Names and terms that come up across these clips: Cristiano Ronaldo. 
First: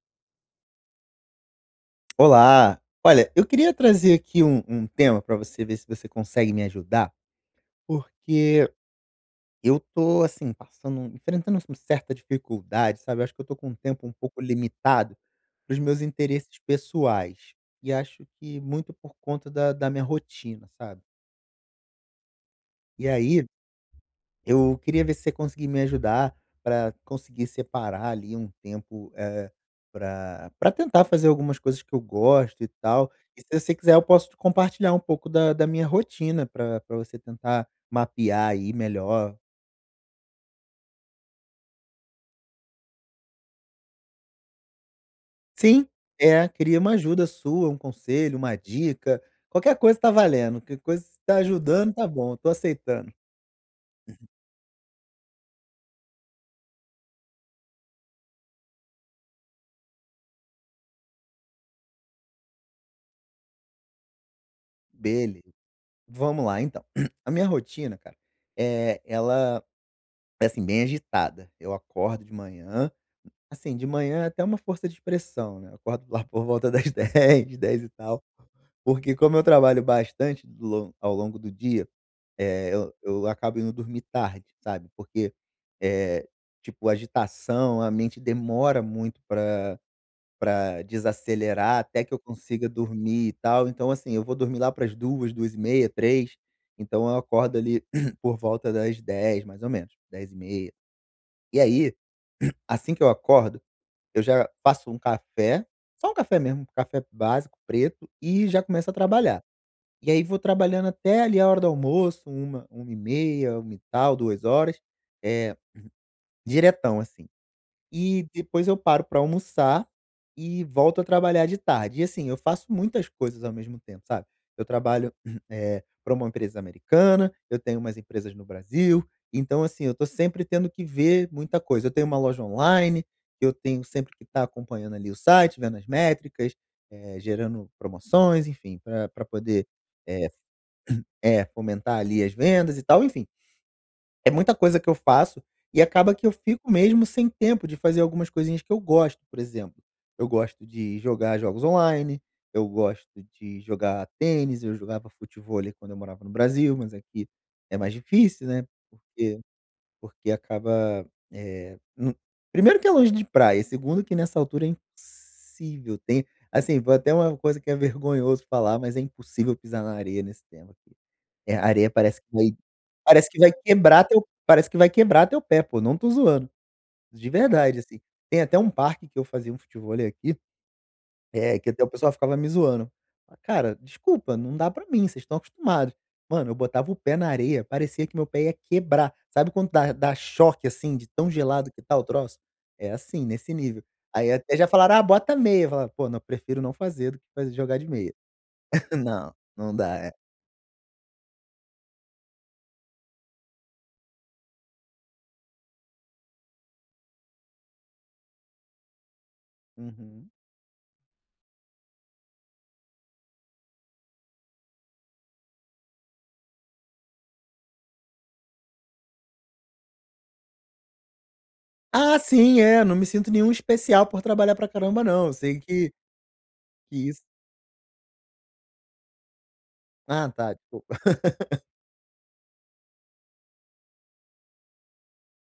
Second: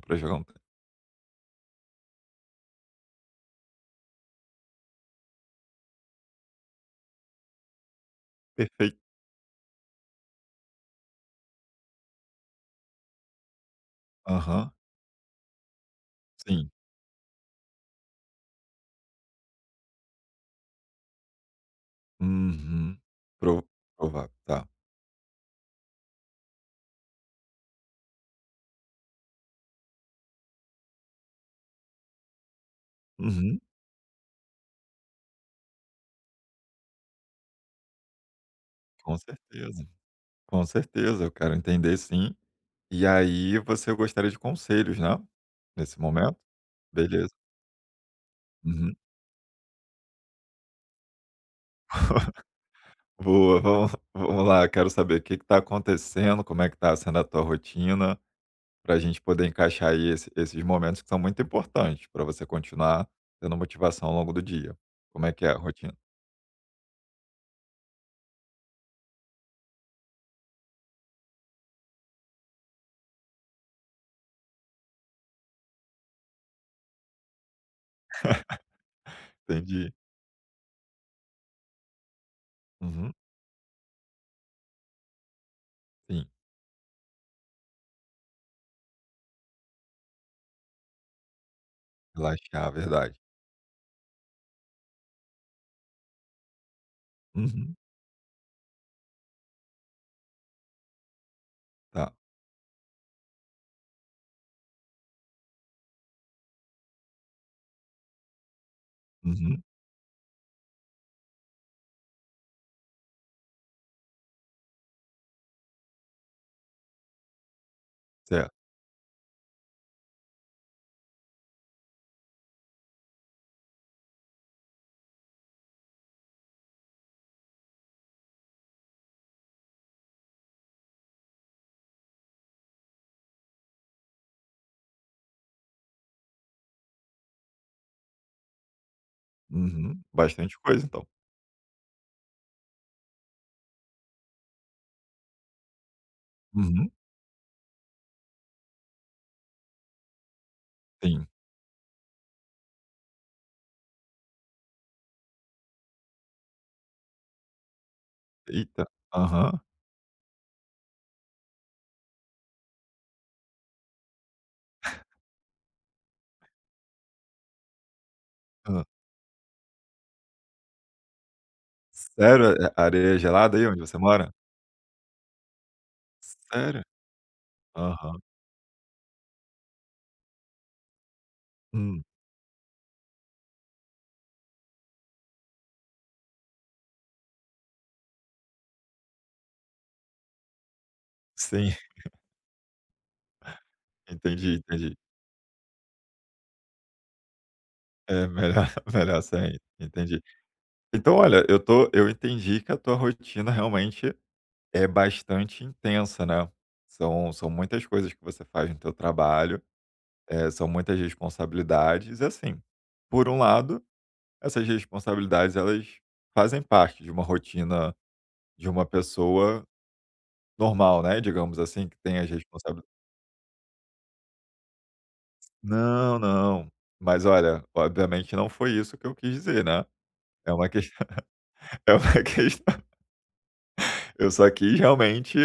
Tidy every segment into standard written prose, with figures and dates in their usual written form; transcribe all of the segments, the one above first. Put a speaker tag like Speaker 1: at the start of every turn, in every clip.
Speaker 1: Pra jogar um tênis.
Speaker 2: Olá! Olha, eu queria trazer aqui um tema para você ver se você consegue me ajudar, porque
Speaker 1: Perfeito.
Speaker 2: eu tô assim passando, enfrentando uma certa dificuldade, sabe? Eu acho que eu tô com um tempo um pouco
Speaker 1: Aham,
Speaker 2: limitado para os meus interesses
Speaker 1: sim.
Speaker 2: pessoais e acho que muito por conta da minha rotina, sabe?
Speaker 1: Uhum.
Speaker 2: E aí
Speaker 1: Pro Provável, tá.
Speaker 2: eu queria ver se você conseguir me ajudar para conseguir separar ali um tempo, pra tentar fazer algumas coisas que eu gosto e tal. E
Speaker 1: Uhum,
Speaker 2: se você quiser eu posso compartilhar um pouco da minha rotina para pra você tentar mapear aí
Speaker 1: com
Speaker 2: melhor.
Speaker 1: certeza, com certeza, eu quero entender sim. E aí você gostaria de conselhos, né,
Speaker 2: Sim,
Speaker 1: nesse momento?
Speaker 2: é, queria uma ajuda
Speaker 1: Beleza.
Speaker 2: sua, um conselho, uma
Speaker 1: Uhum.
Speaker 2: dica, qualquer coisa tá valendo, que coisa se tá ajudando tá bom, tô aceitando.
Speaker 1: Boa, vamos lá, quero saber o que que tá acontecendo, como é que tá sendo a tua rotina, pra gente poder encaixar aí esses momentos que são muito importantes pra você continuar tendo motivação ao longo do dia. Como é
Speaker 2: Beleza,
Speaker 1: que é a rotina?
Speaker 2: vamos lá então. A minha rotina, cara, é ela é assim, bem agitada. Eu acordo de manhã, assim, de manhã é até uma força de expressão, né, eu acordo lá por volta das dez e tal, porque como eu trabalho
Speaker 1: Entendi.
Speaker 2: bastante do lon ao longo do dia, eu
Speaker 1: Uhum,
Speaker 2: eu acabo indo dormir tarde, sabe, porque,
Speaker 1: sim.
Speaker 2: eh, tipo, agitação, a mente demora muito para desacelerar até que eu consiga
Speaker 1: Relaxar, verdade.
Speaker 2: dormir e tal. Então, assim, eu vou dormir lá para as duas, duas e meia, três, então eu acordo
Speaker 1: Uhum,
Speaker 2: ali por volta das 10 mais ou menos, dez e meia, e aí,
Speaker 1: tá.
Speaker 2: assim que eu acordo, eu já faço um café, só um café mesmo, um café básico, preto, e já começo a trabalhar.
Speaker 1: Uhum,
Speaker 2: E aí vou trabalhando até ali a hora do almoço, uma e meia, uma e tal, 2 horas, eh, diretão assim. E
Speaker 1: certo.
Speaker 2: depois eu paro para almoçar e volto a trabalhar de tarde. E assim, eu faço muitas coisas ao mesmo tempo, sabe? Eu trabalho para uma empresa americana, eu tenho umas empresas no Brasil, então assim, eu tô sempre tendo que ver muita coisa. Eu tenho uma loja online, eu tenho sempre que estar acompanhando ali o site, vendo as métricas, gerando promoções, enfim, para pra poder,
Speaker 1: Uhum,
Speaker 2: eh
Speaker 1: bastante coisa então.
Speaker 2: é, fomentar ali as vendas e tal, enfim. É muita coisa que eu faço, e acaba que eu fico
Speaker 1: Uhum,
Speaker 2: mesmo sem tempo de fazer algumas coisinhas que eu gosto. Por exemplo, eu gosto de
Speaker 1: sim.
Speaker 2: jogar jogos online, eu gosto de jogar tênis, eu jogava futevôlei quando eu morava no Brasil, mas aqui é mais difícil, né,
Speaker 1: Eita.
Speaker 2: porque
Speaker 1: Aham.
Speaker 2: acaba, eh, hum, primeiro que é longe de praia, e segundo que nessa altura é impossível. Tem assim, vou até uma coisa que é vergonhoso falar,
Speaker 1: Hã.
Speaker 2: mas é impossível pisar na areia nesse tempo. É, a areia
Speaker 1: Sério? É areia gelada aí onde você mora?
Speaker 2: parece que vai quebrar teu pé, pô, não tô zoando,
Speaker 1: Sério?
Speaker 2: de verdade, assim.
Speaker 1: Aham.
Speaker 2: Tem até um parque que eu fazia um futevôlei aqui, que até o
Speaker 1: Hum,
Speaker 2: pessoal ficava me zoando. Fala: "Cara, desculpa, não dá pra mim, vocês estão acostumados". Mano, eu botava o pé na areia, parecia que meu pé ia quebrar. Sabe quando dá choque, assim, de tão gelado
Speaker 1: sim,
Speaker 2: que tá o troço? É assim, nesse nível. Aí até
Speaker 1: entendi,
Speaker 2: já falaram:
Speaker 1: entendi.
Speaker 2: "Ah, bota meia". Eu falava: "Pô, não, prefiro não fazer do que fazer jogar de meia".
Speaker 1: É melhor melhor
Speaker 2: Não,
Speaker 1: sem,
Speaker 2: não dá, é.
Speaker 1: entendi. Então olha, eu entendi que a tua rotina realmente é bastante intensa, né. São muitas coisas que você faz no teu trabalho,
Speaker 2: Uhum.
Speaker 1: são muitas responsabilidades e assim, por um lado. Essas responsabilidades, elas fazem parte de uma rotina de uma pessoa normal, né, digamos assim, que tem
Speaker 2: Ah,
Speaker 1: as
Speaker 2: sim,
Speaker 1: responsabil
Speaker 2: é. Não me sinto nenhum especial por trabalhar pra caramba não, eu sei que
Speaker 1: Não, não.
Speaker 2: isso.
Speaker 1: Mas olha, obviamente não foi isso que eu quis dizer, né.
Speaker 2: Ah,
Speaker 1: É
Speaker 2: tá,
Speaker 1: uma ques
Speaker 2: desculpa.
Speaker 1: É uma questão, eu só quis realmente,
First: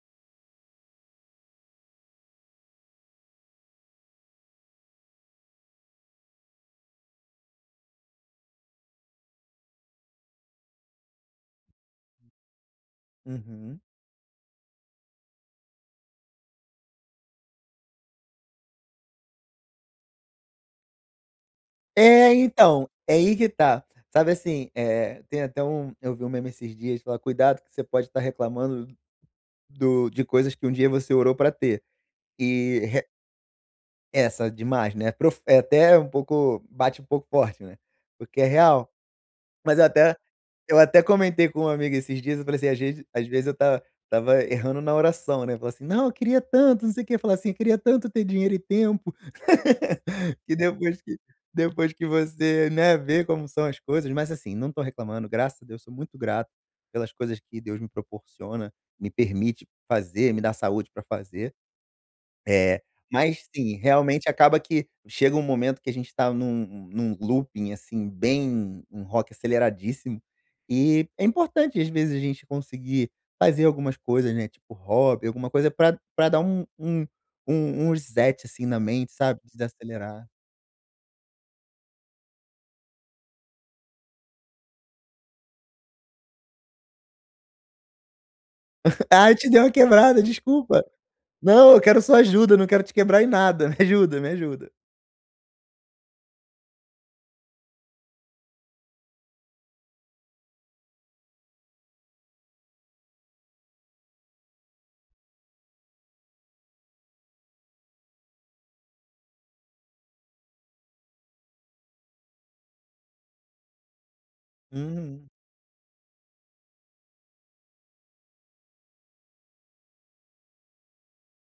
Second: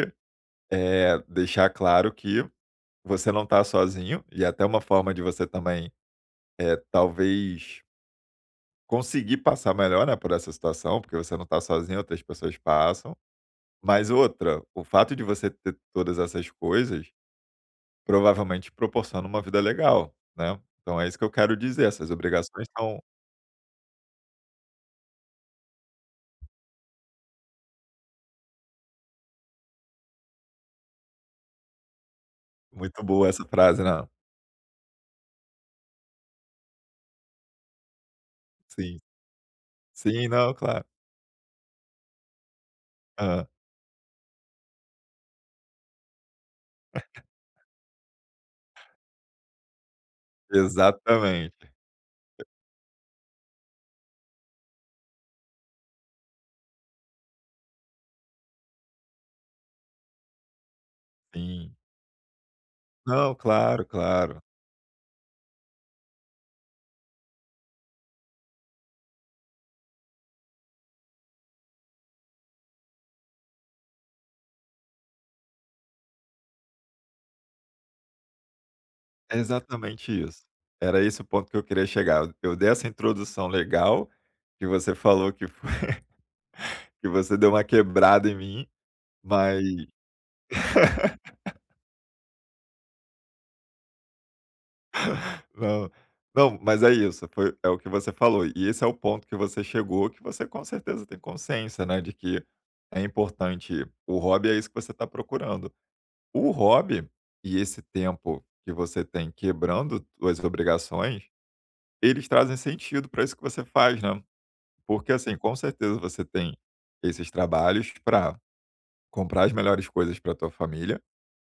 Speaker 1: é deixar claro que você não está sozinho e até uma forma de você também, é talvez conseguir passar melhor, né, por essa situação, porque você não está sozinho, outras pessoas passam.
Speaker 2: Uhum.
Speaker 1: Mas outra, o fato de você ter todas essas coisas, provavelmente proporciona uma vida legal, né. Então é isso que eu quero dizer, essas
Speaker 2: É,
Speaker 1: obrigações
Speaker 2: então,
Speaker 1: são
Speaker 2: é aí que tá. Sabe assim, é, tem até um, eu vi um meme esses dias, falar: "Cuidado que você pode estar reclamando do de coisas que um dia você orou pra ter". E
Speaker 1: muito
Speaker 2: re
Speaker 1: boa essa frase, não?
Speaker 2: Essa demais, né, é prof é até um pouco, bate um pouco forte, né, porque é real.
Speaker 1: Sim.
Speaker 2: Mas eu até,
Speaker 1: Sim, não, claro.
Speaker 2: comentei com uma amiga esses dias, eu falei assim, às
Speaker 1: Hã.
Speaker 2: vezes eu tava estava errando na oração, né, falar assim: "Não, eu queria tanto, não sei o quê", falar assim: "Eu queria tanto ter dinheiro e tempo", que depois que
Speaker 1: Exatamente.
Speaker 2: depois que você, né, vê como são as coisas. Mas assim, não tô reclamando, graças a Deus, sou muito grato pelas coisas que Deus me proporciona, me permite fazer, me dá saúde para fazer.
Speaker 1: Sim.
Speaker 2: É,
Speaker 1: Não,
Speaker 2: mas sim,
Speaker 1: claro,
Speaker 2: realmente
Speaker 1: claro.
Speaker 2: acaba que chega um momento que a gente tá num looping, assim, bem um rock aceleradíssimo, e é importante às vezes a gente conseguir fazer algumas coisas, né, tipo hobby, alguma coisa pra dar um reset, assim, na mente,
Speaker 1: É
Speaker 2: sabe,
Speaker 1: exatamente
Speaker 2: desacelerar.
Speaker 1: isso. Era esse o ponto que eu queria chegar. Eu dei essa introdução legal, que você falou que foi que você deu uma quebrada em mim,
Speaker 2: Ah, te
Speaker 1: mas
Speaker 2: deu uma quebrada, desculpa. Não, eu quero sua ajuda, não quero te quebrar em nada, me ajuda, me ajuda.
Speaker 1: Não. Não, mas é isso, foi é o que você falou, e esse é o ponto que você chegou, que você com certeza tem consciência, né, de que é importante, o hobby é isso que você está procurando. O hobby e esse tempo que você tem quebrando suas obrigações, eles trazem sentido para isso que você faz, né. Porque,
Speaker 2: Uhum.
Speaker 1: assim, com certeza você tem esses trabalhos para comprar as melhores coisas para tua família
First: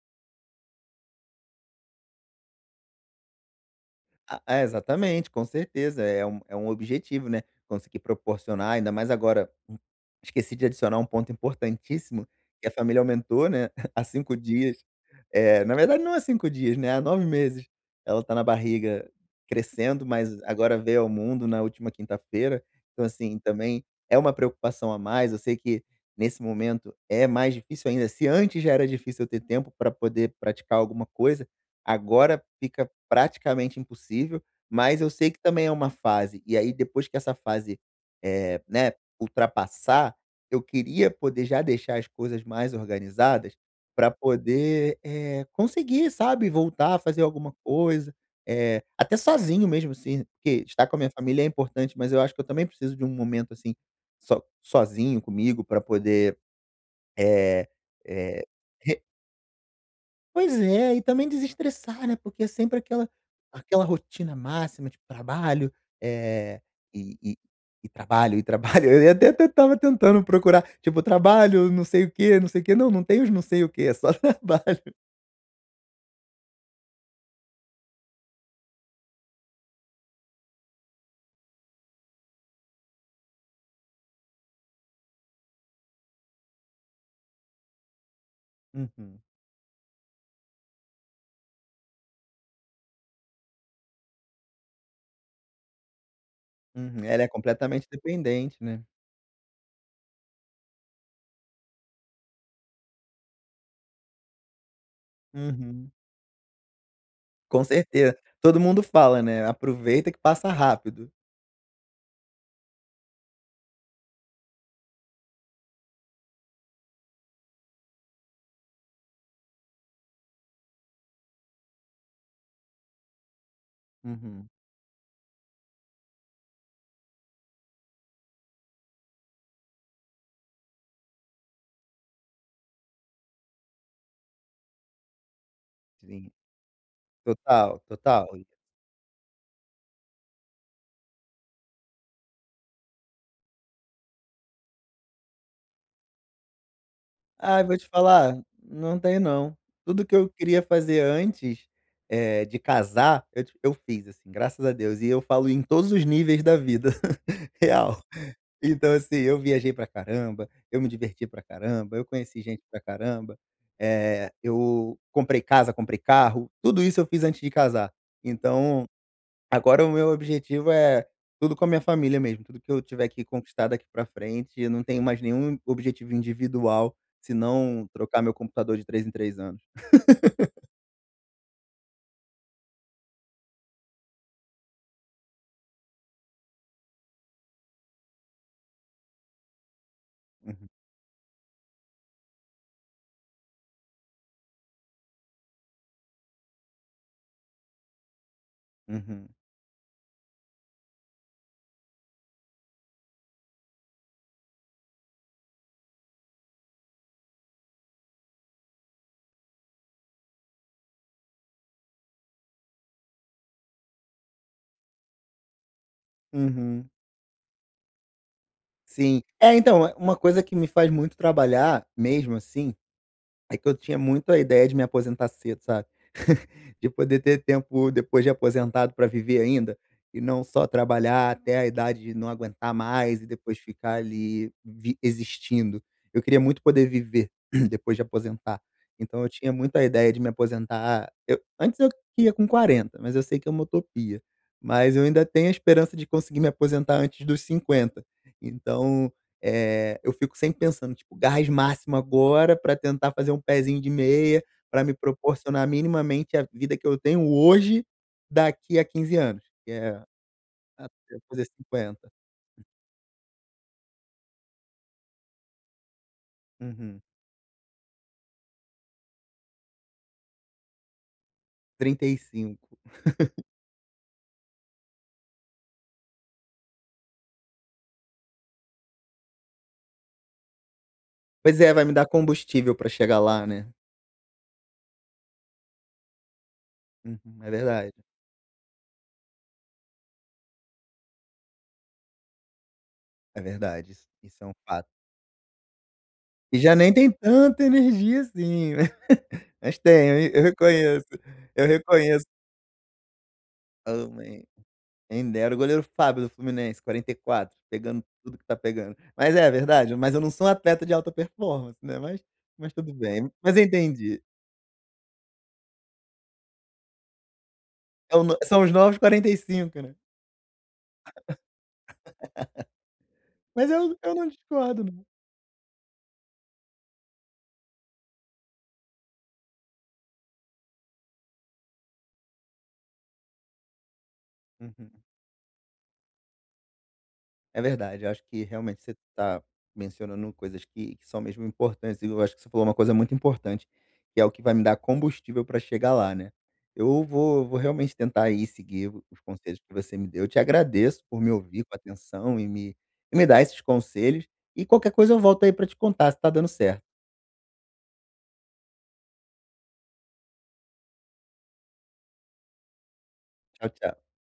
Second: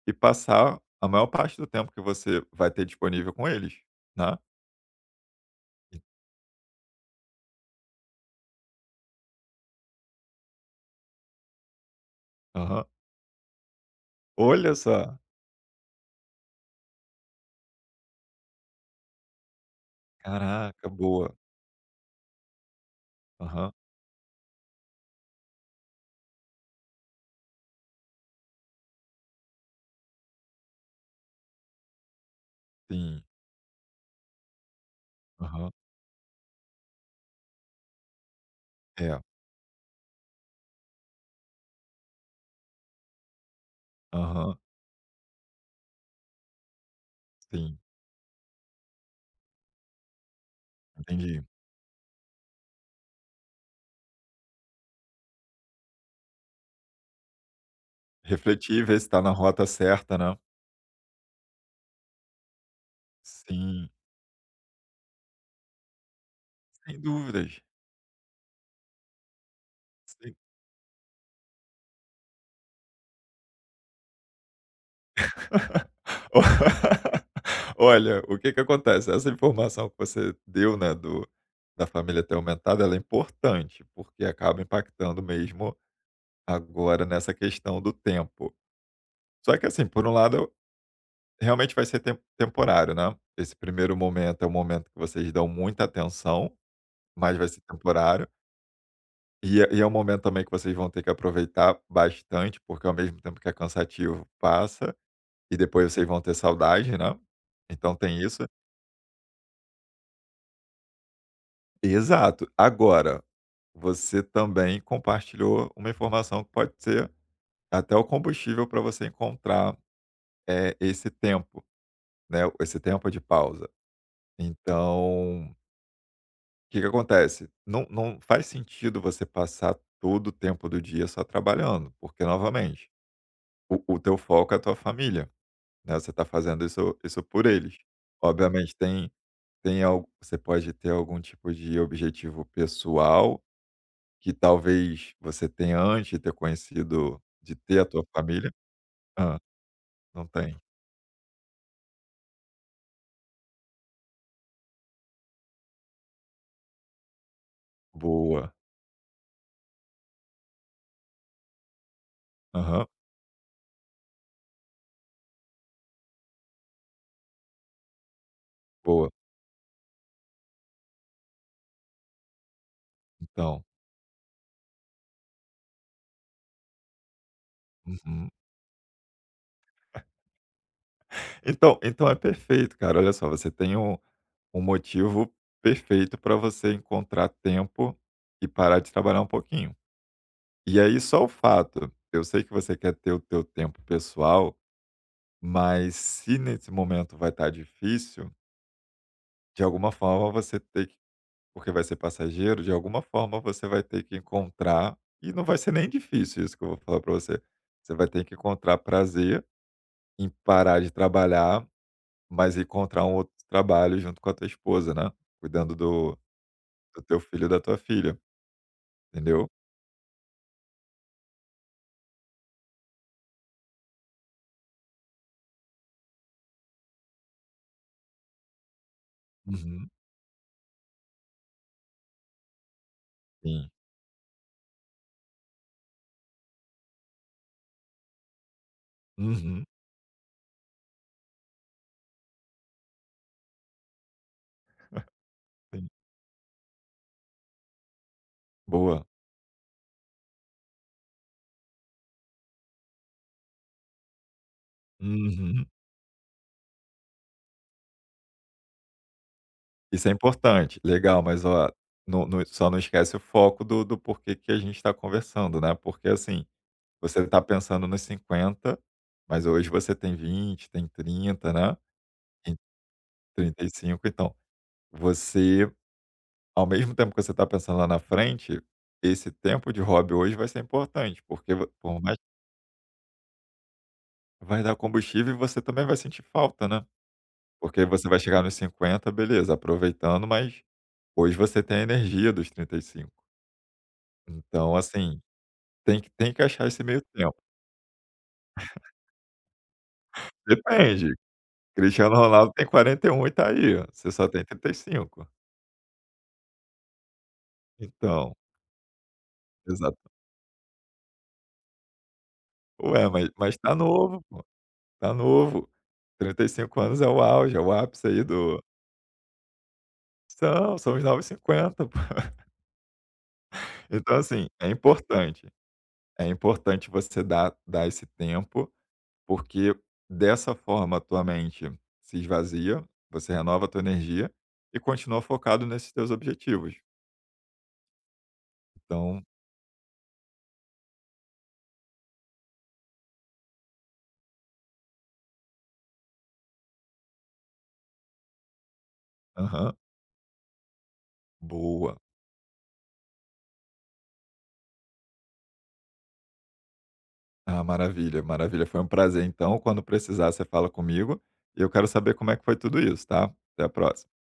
Speaker 1: e passar a maior parte do tempo que você vai ter disponível com eles, né.
Speaker 2: Ah, é, exatamente, com certeza. É um objetivo, né? Conseguir proporcionar, ainda mais agora. Esqueci de adicionar um ponto importantíssimo, que a
Speaker 1: Aham.
Speaker 2: família aumentou, né? Há cinco
Speaker 1: Olha
Speaker 2: dias.
Speaker 1: só.
Speaker 2: É, na verdade, não há 5 dias, né? Há 9 meses. Ela tá na barriga crescendo, mas agora
Speaker 1: Caraca,
Speaker 2: veio ao
Speaker 1: boa.
Speaker 2: mundo na última quinta-feira. Então, assim,
Speaker 1: Aham,
Speaker 2: também é uma preocupação a mais. Eu sei que nesse momento é mais difícil ainda. Se antes já era difícil eu ter tempo para poder praticar alguma coisa, agora fica
Speaker 1: sim.
Speaker 2: praticamente impossível, mas eu sei que também
Speaker 1: Aham.
Speaker 2: é uma fase. E aí depois que essa fase, eh, né,
Speaker 1: É.
Speaker 2: ultrapassar, eu queria poder já deixar as coisas mais organizadas para
Speaker 1: Aham,
Speaker 2: poder, conseguir, sabe, voltar a fazer alguma
Speaker 1: sim,
Speaker 2: coisa, até sozinho mesmo, assim, porque estar com a minha
Speaker 1: entendi.
Speaker 2: família é importante, mas eu acho que eu também preciso de um momento, assim, sozinho comigo para poder, eh eh,
Speaker 1: Refletir, ver se tá na rota certa, né.
Speaker 2: Pois é, e também desestressar, né, porque é sempre aquela
Speaker 1: Sim,
Speaker 2: rotina máxima de trabalho, é
Speaker 1: sem
Speaker 2: e e
Speaker 1: dúvidas.
Speaker 2: e trabalho, e trabalho. Eu ia, até tava tentando
Speaker 1: Sim.
Speaker 2: procurar, tipo, trabalho, não sei o quê, não sei o quê. Não, não tem os não sei o quê, é só trabalho.
Speaker 1: O Olha, o que que acontece, essa informação que você deu, né, do da família ter aumentado, ela é importante, porque acaba impactando mesmo agora nessa questão do tempo.
Speaker 2: Uhum,
Speaker 1: Só que assim, por um lado. Realmente vai ser temporário, né. Esse primeiro momento é um momento que vocês dão muita atenção,
Speaker 2: uhum. Ela é
Speaker 1: mas vai ser
Speaker 2: completamente
Speaker 1: temporário.
Speaker 2: dependente, né.
Speaker 1: E é um momento também que vocês vão ter que aproveitar bastante, porque ao mesmo tempo que é cansativo, passa, e
Speaker 2: Uhum.
Speaker 1: depois vocês vão ter saudade, né.
Speaker 2: Com
Speaker 1: Então
Speaker 2: certeza.
Speaker 1: tem isso.
Speaker 2: Todo mundo fala, né: "Aproveita que passa rápido".
Speaker 1: Exato. Agora, você também compartilhou uma informação que pode ser até o combustível para você encontrar, esse tempo, né, esse tempo de pausa.
Speaker 2: Uhum.
Speaker 1: Então. Que acontece? Não faz sentido você passar todo o tempo do dia só trabalhando, porque novamente, o teu foco é a tua família, né, você está
Speaker 2: Sim.
Speaker 1: fazendo isso por eles.
Speaker 2: Total, total.
Speaker 1: Obviamente tem algo, você pode ter algum tipo de objetivo pessoal, que talvez você tenha antes de ter conhecido, de
Speaker 2: Ah, vou
Speaker 1: ter a
Speaker 2: te
Speaker 1: tua
Speaker 2: falar,
Speaker 1: família.
Speaker 2: não tem
Speaker 1: Ah,
Speaker 2: não. Tudo que
Speaker 1: não
Speaker 2: eu
Speaker 1: tem.
Speaker 2: queria fazer antes, de casar, eu fiz, assim, graças a Deus, e eu falo em todos os níveis da vida, real.
Speaker 1: Boa.
Speaker 2: Então, assim, eu viajei pra caramba, eu me diverti pra caramba, eu conheci gente pra
Speaker 1: Aham.
Speaker 2: caramba, eu comprei casa, comprei carro, tudo isso eu fiz antes de casar. Então,
Speaker 1: Boa.
Speaker 2: agora o meu objetivo é tudo com a minha família mesmo, tudo que eu tiver que
Speaker 1: Então
Speaker 2: conquistar daqui pra frente, eu não tenho mais nenhum objetivo individual, senão trocar
Speaker 1: uhum.
Speaker 2: meu computador de três em 3 anos.
Speaker 1: Então é perfeito, cara, olha só, você tem um motivo perfeito para você encontrar tempo e parar de trabalhar um pouquinho.
Speaker 2: Uhum,
Speaker 1: E aí só o fato, eu sei que você quer ter o teu tempo pessoal, mas se nesse momento vai estar difícil,
Speaker 2: uhum,
Speaker 1: de alguma forma você tem que, porque vai ser passageiro, de alguma forma você vai ter que encontrar, e não vai ser nem difícil isso que eu vou falar para você. Você vai ter que encontrar prazer em parar de trabalhar, mas encontrar um outro trabalho junto com a tua esposa, né? Cuidando do,
Speaker 2: uhum,
Speaker 1: do teu filho e da tua filha.
Speaker 2: sim.
Speaker 1: Entendeu?
Speaker 2: É, então, é uma coisa que me faz muito trabalhar mesmo assim, é que eu tinha muito a ideia de me aposentar cedo, sabe. De poder ter tempo depois de aposentado para viver ainda,
Speaker 1: Uhum.
Speaker 2: e não só trabalhar até a idade de não aguentar mais e depois
Speaker 1: Sim.
Speaker 2: ficar ali vi existindo. Eu queria muito poder viver depois de aposentar, então eu tinha
Speaker 1: Uhum.
Speaker 2: muito a ideia de me aposentar, eu antes eu ia com 40, mas eu sei que é uma utopia, mas eu ainda tenho a
Speaker 1: Sim.
Speaker 2: esperança de conseguir me aposentar antes dos 50.
Speaker 1: Boa.
Speaker 2: Então, eu fico sempre pensando, tipo, gás máximo agora para tentar fazer um pezinho de meia, para me
Speaker 1: Uhum.
Speaker 2: proporcionar minimamente a vida que eu tenho hoje, daqui a 15 anos, que é
Speaker 1: Isso é importante.
Speaker 2: até
Speaker 1: Legal, mas
Speaker 2: fazer
Speaker 1: ó,
Speaker 2: 50.
Speaker 1: não só não esquece o foco do porquê que a gente está conversando, né, porque, assim,
Speaker 2: Uhum.
Speaker 1: você está pensando nos 50, mas hoje você tem 20, tem 30, né,
Speaker 2: trinta e
Speaker 1: Em
Speaker 2: cinco.
Speaker 1: 35. Então, você ao mesmo tempo que você está pensando lá na frente, esse tempo de hobby hoje vai ser importante, porque
Speaker 2: Pois
Speaker 1: vo
Speaker 2: é, vai me
Speaker 1: por
Speaker 2: dar
Speaker 1: mais
Speaker 2: combustível para chegar lá, né.
Speaker 1: vai dar combustível e você também vai sentir falta, né?
Speaker 2: Uhum,
Speaker 1: Porque você vai chegar nos 50, beleza, aproveitando, mas hoje você tem a energia dos 35.
Speaker 2: é verdade, isso é um
Speaker 1: Então,
Speaker 2: fato.
Speaker 1: assim, tem que
Speaker 2: E
Speaker 1: achar
Speaker 2: já
Speaker 1: esse
Speaker 2: nem
Speaker 1: meio
Speaker 2: tem
Speaker 1: tempo.
Speaker 2: tanta energia assim, né? Mas tem, eu reconheço,
Speaker 1: Depende,
Speaker 2: eu
Speaker 1: Cristiano
Speaker 2: reconheço.
Speaker 1: Ronaldo tem 41, e tá aí. Ó,
Speaker 2: Oh,
Speaker 1: você só tem 35.
Speaker 2: quem dera, o goleiro Fábio do Fluminense, 44, pegando
Speaker 1: Então,
Speaker 2: tudo que tá pegando. Mas é verdade,
Speaker 1: exato.
Speaker 2: mas eu não sou um atleta de alta performance, né, mas tudo
Speaker 1: Ué, mas
Speaker 2: bem.
Speaker 1: mas
Speaker 2: Mas eu
Speaker 1: tá novo,
Speaker 2: entendi,
Speaker 1: pô, tá novo. 35 anos é o auge, é o ápice
Speaker 2: é o
Speaker 1: aí
Speaker 2: no
Speaker 1: do
Speaker 2: são os novos 45, né.
Speaker 1: são os novos 50. Pô.
Speaker 2: Mas eu
Speaker 1: Então,
Speaker 2: não
Speaker 1: assim,
Speaker 2: discordo não.
Speaker 1: é importante você dar esse tempo. Porque dessa forma a tua mente se esvazia, você renova a tua energia e
Speaker 2: Uhum.
Speaker 1: continua focado nesses teus objetivos.
Speaker 2: É verdade, eu acho que realmente você
Speaker 1: Então,
Speaker 2: está mencionando coisas que são mesmo importantes, e eu acho que você falou uma coisa muito importante, que é o que vai me dar combustível para chegar lá, né. Eu vou Vou realmente tentar aí seguir os conselhos que
Speaker 1: aham,
Speaker 2: você me deu. Eu te agradeço por me ouvir com
Speaker 1: boa.
Speaker 2: atenção e me dar esses conselhos, e qualquer coisa eu volto aí para te contar se está dando certo.
Speaker 1: Ah, maravilha, maravilha. Foi um prazer então. Quando precisar, você fala comigo. E eu quero saber como é que foi tudo isso, tá? Até a
Speaker 2: Tchau, tchau.
Speaker 1: próxima.